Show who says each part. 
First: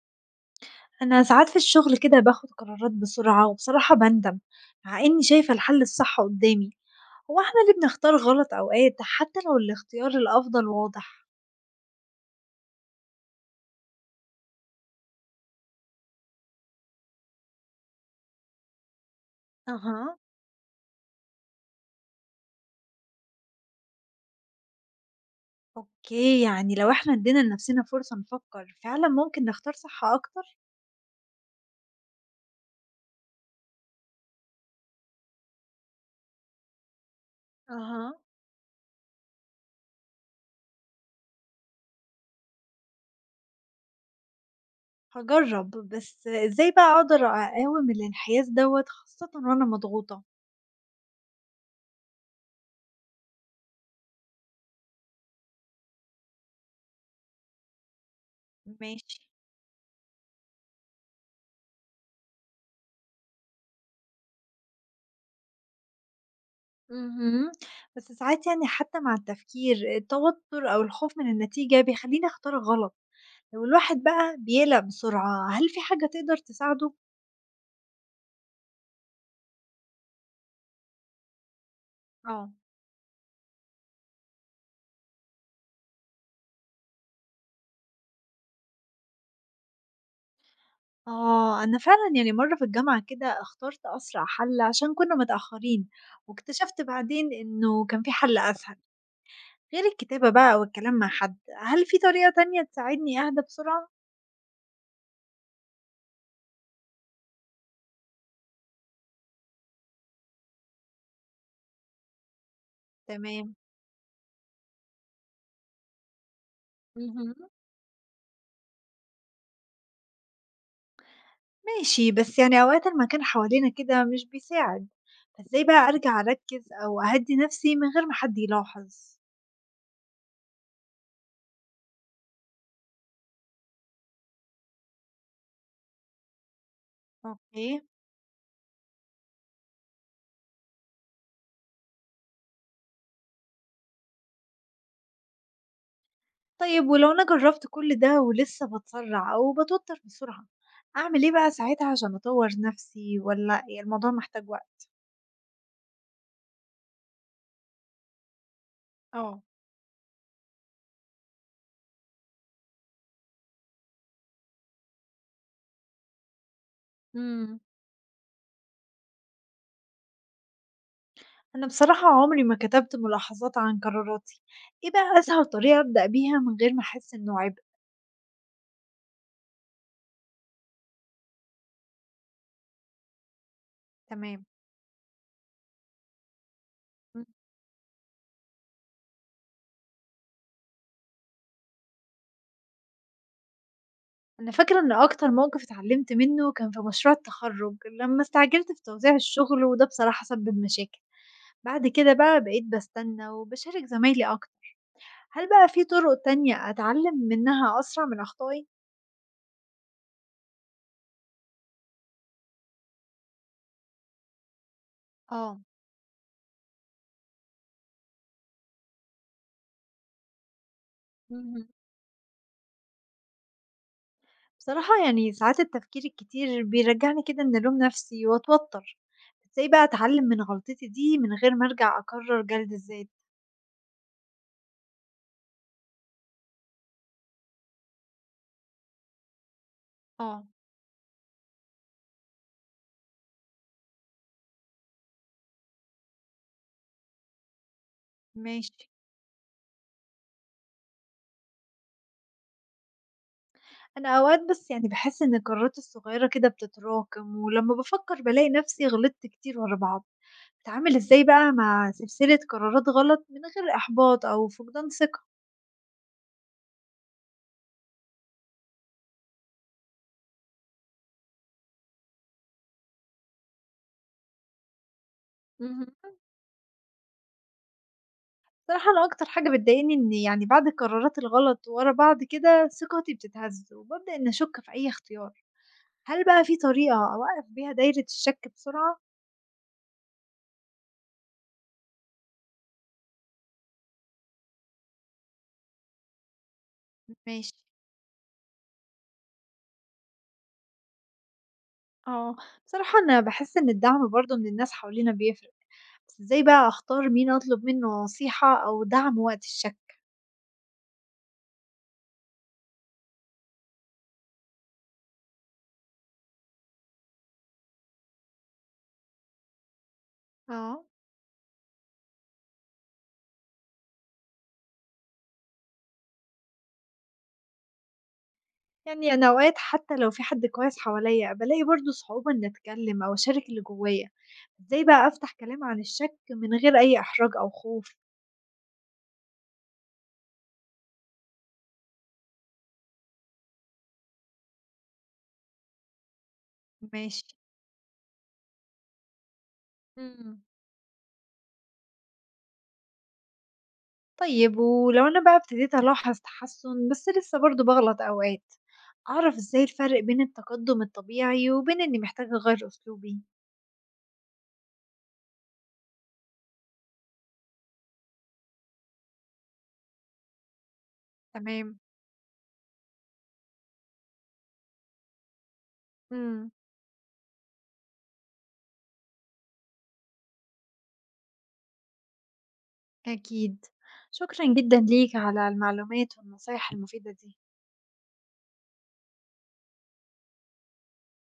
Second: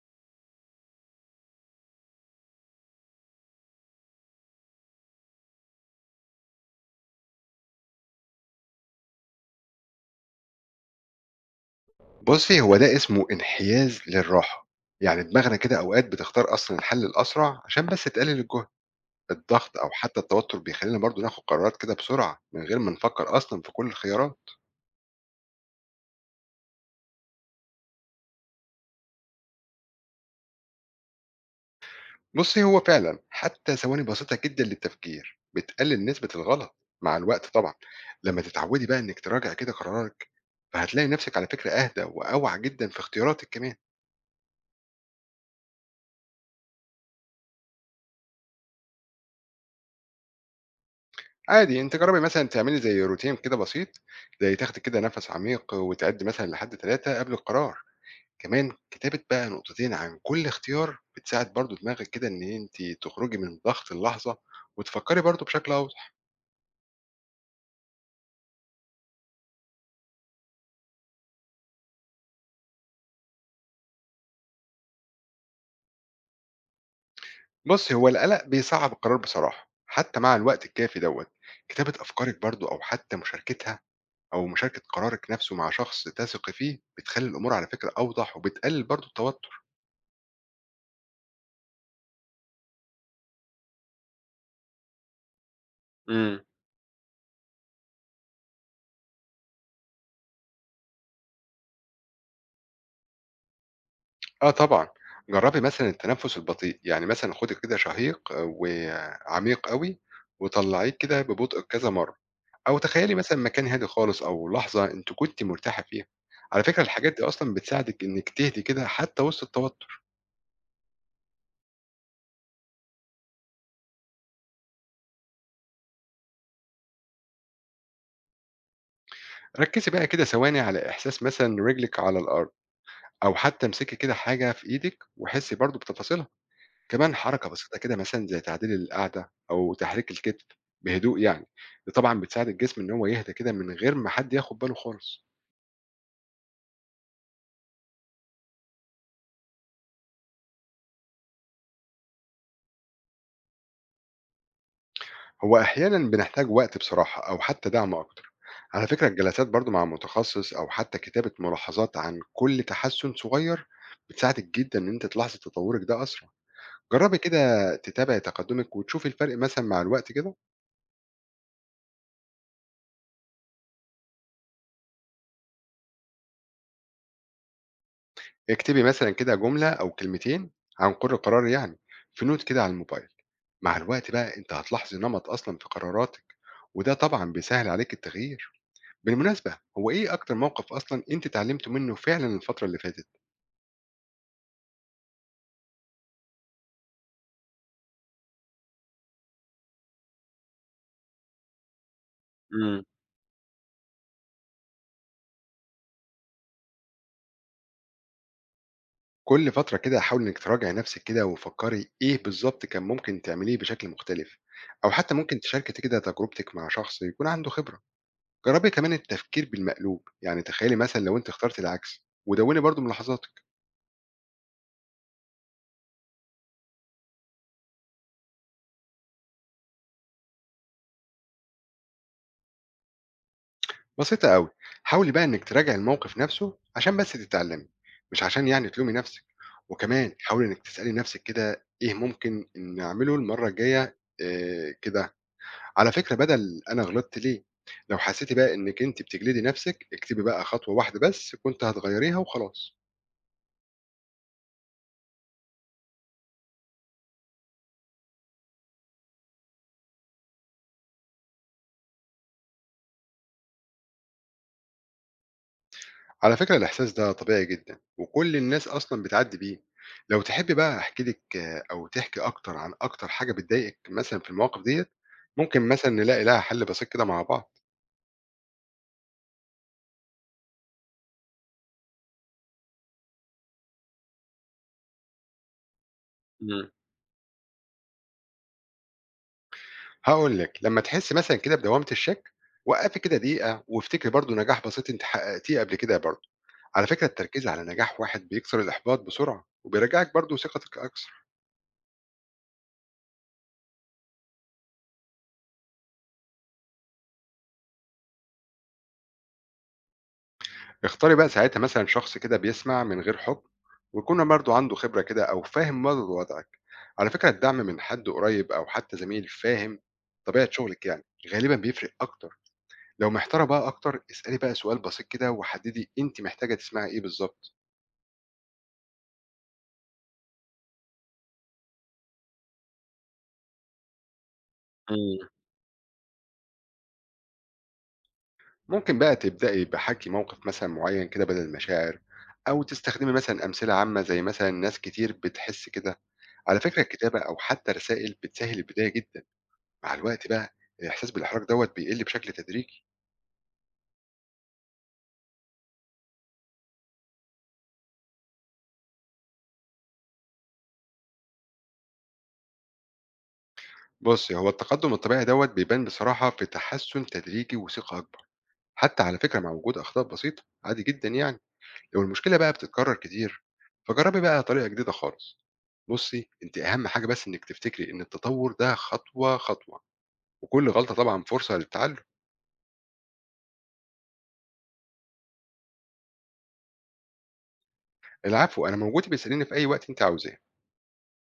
Speaker 1: أنا ساعات في الشغل كده باخد قرارات بسرعة وبصراحة بندم، مع إني شايفة الحل الصح قدامي. هو احنا اللي بنختار غلط أوقات حتى لو الاختيار الأفضل واضح؟
Speaker 2: بُصّي، هو ده اسمه انحياز للراحة، يعني دماغنا كده أوقات بتختار أصلًا الحل الأسرع عشان بس تقلل الجهد، الضغط أو
Speaker 1: أها.
Speaker 2: حتى التوتر بيخلّينا برضه ناخد قرارات كده بسرعة من غير ما نفكّر أصلًا في كل الخيارات.
Speaker 1: أوكي، يعني لو احنا ادينا لنفسنا فرصة نفكر فعلا ممكن نختار صح أكتر.
Speaker 2: بُصّي، هو فعلًا حتى ثواني بسيطة جدًا للتفكير بتقلل نسبة الغلط مع الوقت طبعًا،
Speaker 1: أها.
Speaker 2: لمّا تتعودي بقى إنِّك تراجعي كده قرارك، فهتلاقي نفسِك على فكرة أهدى وأوعى جدًا في اختياراتِك كمان.
Speaker 1: هجرب. بس إزاي بقى أقدر أقاوم الانحياز دوت خاصة وأنا مضغوطة؟
Speaker 2: عادي أنتِ جرّبي مثلًا تعملي زي روتين كده بسيط، زي تاخدي كده نَفَس عميق وتعدّي مثلًا لحد 3 قبل القرار، كمان كتابة
Speaker 1: ماشي.
Speaker 2: بقى نقطتين عن كل اختيار بتساعد برضه دماغِك كده إن أنتِ تخرجي من ضغط اللحظة وتفكّري برضه بشكل أوضح.
Speaker 1: مهم. بس ساعات يعني حتى مع التفكير التوتر أو الخوف من النتيجة بيخليني أختار غلط. لو الواحد بقى بيقلق بسرعة، هل في حاجة تقدر تساعده؟
Speaker 2: بُصّي، هو القلق بيصعّب القرار بصراحة، حتى مع الوقت الكافي دوّة. كتابة أفكارِك
Speaker 1: اه.
Speaker 2: برضه أو حتى مشاركتها، أو مشاركة قرارِك نَفْسه مع شخص تثقي فيه، بتخلّي الأمور على فكرة أوضح وبتقلّل برضه التوتر.
Speaker 1: آه، أنا فعلا يعني مرة في الجامعة كده اخترت أسرع حل عشان كنا متأخرين،
Speaker 2: إمم.
Speaker 1: واكتشفت بعدين إنه كان في حل أسهل. غير الكتابة بقى أو الكلام مع حد هل في طريقة تانية تساعدني أهدى بسرعة؟
Speaker 2: آه طبعًا، جرّبي مثلًا التنفس البطيء، يعني مثلًا خُدي كده شهيق وعميق أوي وطلّعيه كده ببطء كذا مرّة، أو تخيّلي مثلًا
Speaker 1: تمام.
Speaker 2: مكان هادي خالص أو لحظة أنتِ كنتِ مرتاحة فيها. على فكرة الحاجات دي
Speaker 1: مهم.
Speaker 2: أصلًا بتساعدِك إنِّك تهدي كده حتى وسط التوتر.
Speaker 1: ماشي، بس يعني أوقات المكان حوالينا كده مش بيساعد، فازاي بقى أرجع أركز أو أهدي نفسي من غير ما حد يلاحظ؟
Speaker 2: ركّزي بقى كده ثواني على إحساس مثلًا رجلِك على الأرض، أو حتى امسكي كده حاجة في إيدِك وحسّي برضه بتفاصيلها. كمان حركة بسيطة
Speaker 1: اوكي.
Speaker 2: كده مثلًا زي تعديل القعدة أو تحريك الكتف بهدوء يعني، دي طبعًا بتساعد الجسم إن هو يهدى كده من غير ما حد ياخد باله خالص.
Speaker 1: طيب ولو أنا جرّبت كل ده ولسه باتسرّع أو باتوتّر بسرعة، أعمل إيه بقى ساعتها عشان أطوّر نَفْسي والّا ي الموضوع محتاج وقت؟
Speaker 2: هو أحيانًا بنحتاج وقت بصراحة أو حتى دعم أكتر. على فكرة
Speaker 1: آه.
Speaker 2: الجلسات برضه مع متخصص أو حتى كتابة ملاحظات عن كل تحسن صغير بتساعدِك جدًا إن أنتِ تلاحظي تطورِك ده أسرع. جربي
Speaker 1: إمم.
Speaker 2: كده تتابعي تقدمِك وتشوفي الفرق مثلًا مع الوقت كده.
Speaker 1: أنا بصراحة عمري ما كتبت ملاحظات عن قراراتي، إيه بقى أسهل طريقة أبدأ بيها من غير ما أحس إنه عبء؟
Speaker 2: اكتبي مثلًا كده جملة أو كلمتين عن كل قرار يعني في نوت كده على الموبايل. مع الوقت بقى
Speaker 1: تمام.
Speaker 2: أنت هتلاحظ نمط أصلا في قراراتك، وده
Speaker 1: إمم.
Speaker 2: طبعا بيسهل عليك التغيير. بالمناسبة، هو إيه أكتر موقف أصلا أنت اتعلمت منه فعلا الفترة اللي فاتت؟
Speaker 1: أنا فاكرة إن أكتر موقِف اتعلّمت منّه كان في مشروع التخرُّج لمّا استعجلت في توزيع الشغل وده بصراحة سبِّب مشاكل، بعد كده بقى بقيت
Speaker 2: امم.
Speaker 1: باستنّى وباشارك زمايلي أكتر. هل بقى في طرق تانية أتعلم منها أسرع من أخطائي؟
Speaker 2: كل فترة كده حاول إنك تراجع نفسك كده وفكري إيه بالظبط كان ممكن تعمليه بشكل مختلف، أو حتى ممكن
Speaker 1: آه.
Speaker 2: تشاركي كده تجربتك مع شخص يكون عنده خبرة. جربي كمان التفكير بالمقلوب، يعني تخيلي مثلا لو أنت اخترت
Speaker 1: اهم.
Speaker 2: العكس ودوني برضو ملاحظاتك.
Speaker 1: بصراحة يعني ساعات التفكير الكتير بيرجعني كده إني ألوم نفسي وأتوتر، إزاي بقى أتعلم من غلطتي دي من غير ما أرجع أكرر جلد الذات؟
Speaker 2: بسيطة أوي، حاولي بقى إنِك تراجعي الموقف نفسه عشان بس تتعلمي، مش عشان يعني تلومي نفسك، وكمان حاولي
Speaker 1: آه.
Speaker 2: إنِك تسألي نفسك كده إيه ممكن نعمله المرة الجاية كده، على فكرة بدل أنا غلطت ليه. لو حسيتِ بقى إنِك
Speaker 1: ماشي.
Speaker 2: أنتِ بتجلدي نفسك اكتبي بقى خطوة واحدة بس كنت هتغيريها وخلاص.
Speaker 1: أنا أوقات بس يعني بحس إن القرارات الصغيرة كده بتتراكم ولما بفكر بلاقي نفسي غلطت كتير ورا بعض، أتعامل إزاي بقى مع سلسلة قرارات غلط من غير إحباط أو فقدان ثقة؟
Speaker 2: على فكرة الإحساس ده طبيعي جدًا وكل الناس أصلًا بتعدي بيه، لو تحبي بقى أحكي لِك آه، أو تحكي أكتر عن أكتر حاجة بتضايقِك مثلًا في المواقف ديّة، ممكن مثلًا
Speaker 1: مهم.
Speaker 2: نلاقي لها حل بسيط كده مع بعض.
Speaker 1: بصراحة أنا أكتر حاجة بتضايقني إن يعني بعد القرارات الغلط ورا بعض كده ثقتي بتتهز وببدأ إن أشك في أي اختيار. هل بقى في
Speaker 2: إمم.
Speaker 1: طريقة أوقف بيها دايرة الشك بسرعة؟
Speaker 2: هاقول لِك، لمّا تحسّي مثلًا كده بدوّامة الشَك، وقّفي كده دقيقة وافتكري برضه نجاح بسيط أنتِ حققتيه قبل كده برضه. على فكرة التركيز
Speaker 1: ماشي.
Speaker 2: على نجاح واحد بيكسر الإحباط بسرعة، وبيرجّعِك برضه ثقتِك أكثر.
Speaker 1: اه. بصراحة أنا بحس إن الدعم برضه من الناس حوالينا بيفرق، بس إزاي بقى أختار مين أطلب منه نصيحة أو دعم وقت الشك؟
Speaker 2: اختاري بقى ساعتها مثلًا شخص كده بيسمع من غير حُكم، ويكون برضه عنده خبرة كده أو فاهم برضه وضعِك. على فكرة الدعم من حد قريب أو حتى زميل فاهم طبيعة
Speaker 1: اه.
Speaker 2: شغلِك يعني، غالبًا بيفرق أكتر. لو محتارة بقى أكتر، اسألي بقى سؤال بسيط كده وحدّدي أنتِ محتاجة تسمعي إيه بالضبط.
Speaker 1: يعني أنا أوقات حتى لو في حد كويس حواليا بلاقي برضه صعوبة إن أتكلم أو أشارك اللي جوايا، إزاي بقى
Speaker 2: إمم.
Speaker 1: أفتح كلام عن الشك من غير أي إحراج أو خوف؟
Speaker 2: ممكن بقى تبدأي بحكي موقف مثلا معين كده بدل المشاعر، أو تستخدمي مثلا أمثلة عامة زي مثلا ناس كتير بتحس كده. على فكرة الكتابة
Speaker 1: ماشي.
Speaker 2: أو حتى رسائل بتسهل البداية جدا مع الوقت
Speaker 1: إمم.
Speaker 2: بقى. الإحساس بالإحراج دوت بيقل بشكل تدريجي.
Speaker 1: طيب ولو أنا بقى ابتديت ألاحظ تحسُّن بس لسه برضه باغلط أوقات، أعرف إزاي الفرق بين التقدُّم الطبيعي وبين إنّي محتاجة أغيّر أسلوبي؟
Speaker 2: بص، هو التقدم الطبيعي دوت بيبان بصراحة في تحسن تدريجي وثقة أكبر، حتى على فكرة مع وجود أخطاء بسيطة عادي جدا يعني.
Speaker 1: تمام.
Speaker 2: لو المشكلة بقى بتتكرر كتير فجربي بقى طريقة جديدة خالص. بصي
Speaker 1: إمم.
Speaker 2: انت اهم حاجه بس انك تفتكري ان التطور ده خطوه خطوه، وكل غلطة طبعًا فرصة للتعلم.
Speaker 1: أكيد. شكرًا جدًا ليك على المعلومات والنصايح المفيدة دي.
Speaker 2: العفو، أنا موجود، ابقي اسأليني في أي وقت أنتِ عاوزاه.